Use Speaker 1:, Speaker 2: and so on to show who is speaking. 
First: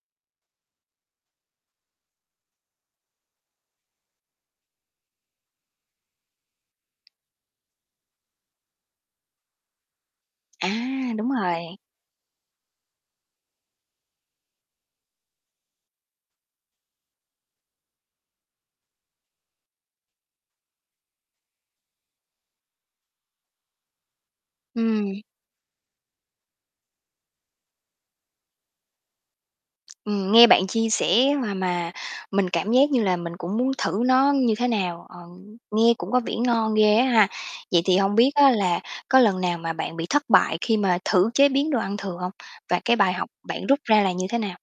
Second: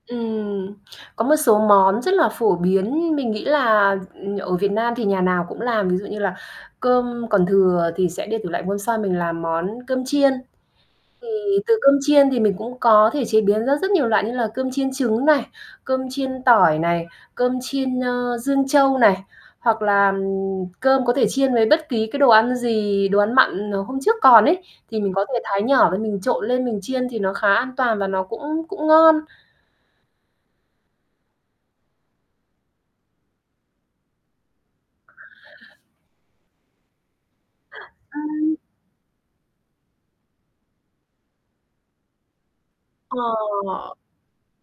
Speaker 1: Ừm, có một số món rất là phổ biến, mình nghĩ là, ừm, ở Việt Nam thì nhà nào cũng làm, ví dụ như là cơm còn thừa thì sẽ để tủ lạnh hôm sau mình làm món cơm chiên.
Speaker 2: À,
Speaker 1: Thì
Speaker 2: đúng rồi.
Speaker 1: từ cơm chiên thì mình cũng có thể chế biến ra rất nhiều loại như là cơm chiên trứng này, cơm chiên tỏi này, cơm chiên, ơ, Dương Châu này, hoặc là, ừm, cơm có thể chiên với bất ký cái đồ ăn gì, đồ ăn mặn, ờ, hôm trước còn ấy, thì mình
Speaker 2: Ừm.
Speaker 1: có thể thái nhỏ lên, mình trộn lên mình chiên thì nó khá an toàn và nó cũng cũng ngon.
Speaker 2: Ừm, nghe bạn chia sẻ mà mà mình cảm giác như là mình cũng muốn thử nó như thế nào, ờ, nghe cũng có vẻ ngon ghê á ha? Vậy thì hông biết á
Speaker 1: Ừm.
Speaker 2: là có lần nào mà bạn bị thất bại khi mà thử chế biến đồ ăn thừa hông? Và cái bài học bạn rút
Speaker 1: Ờ.
Speaker 2: ra là như thế nào?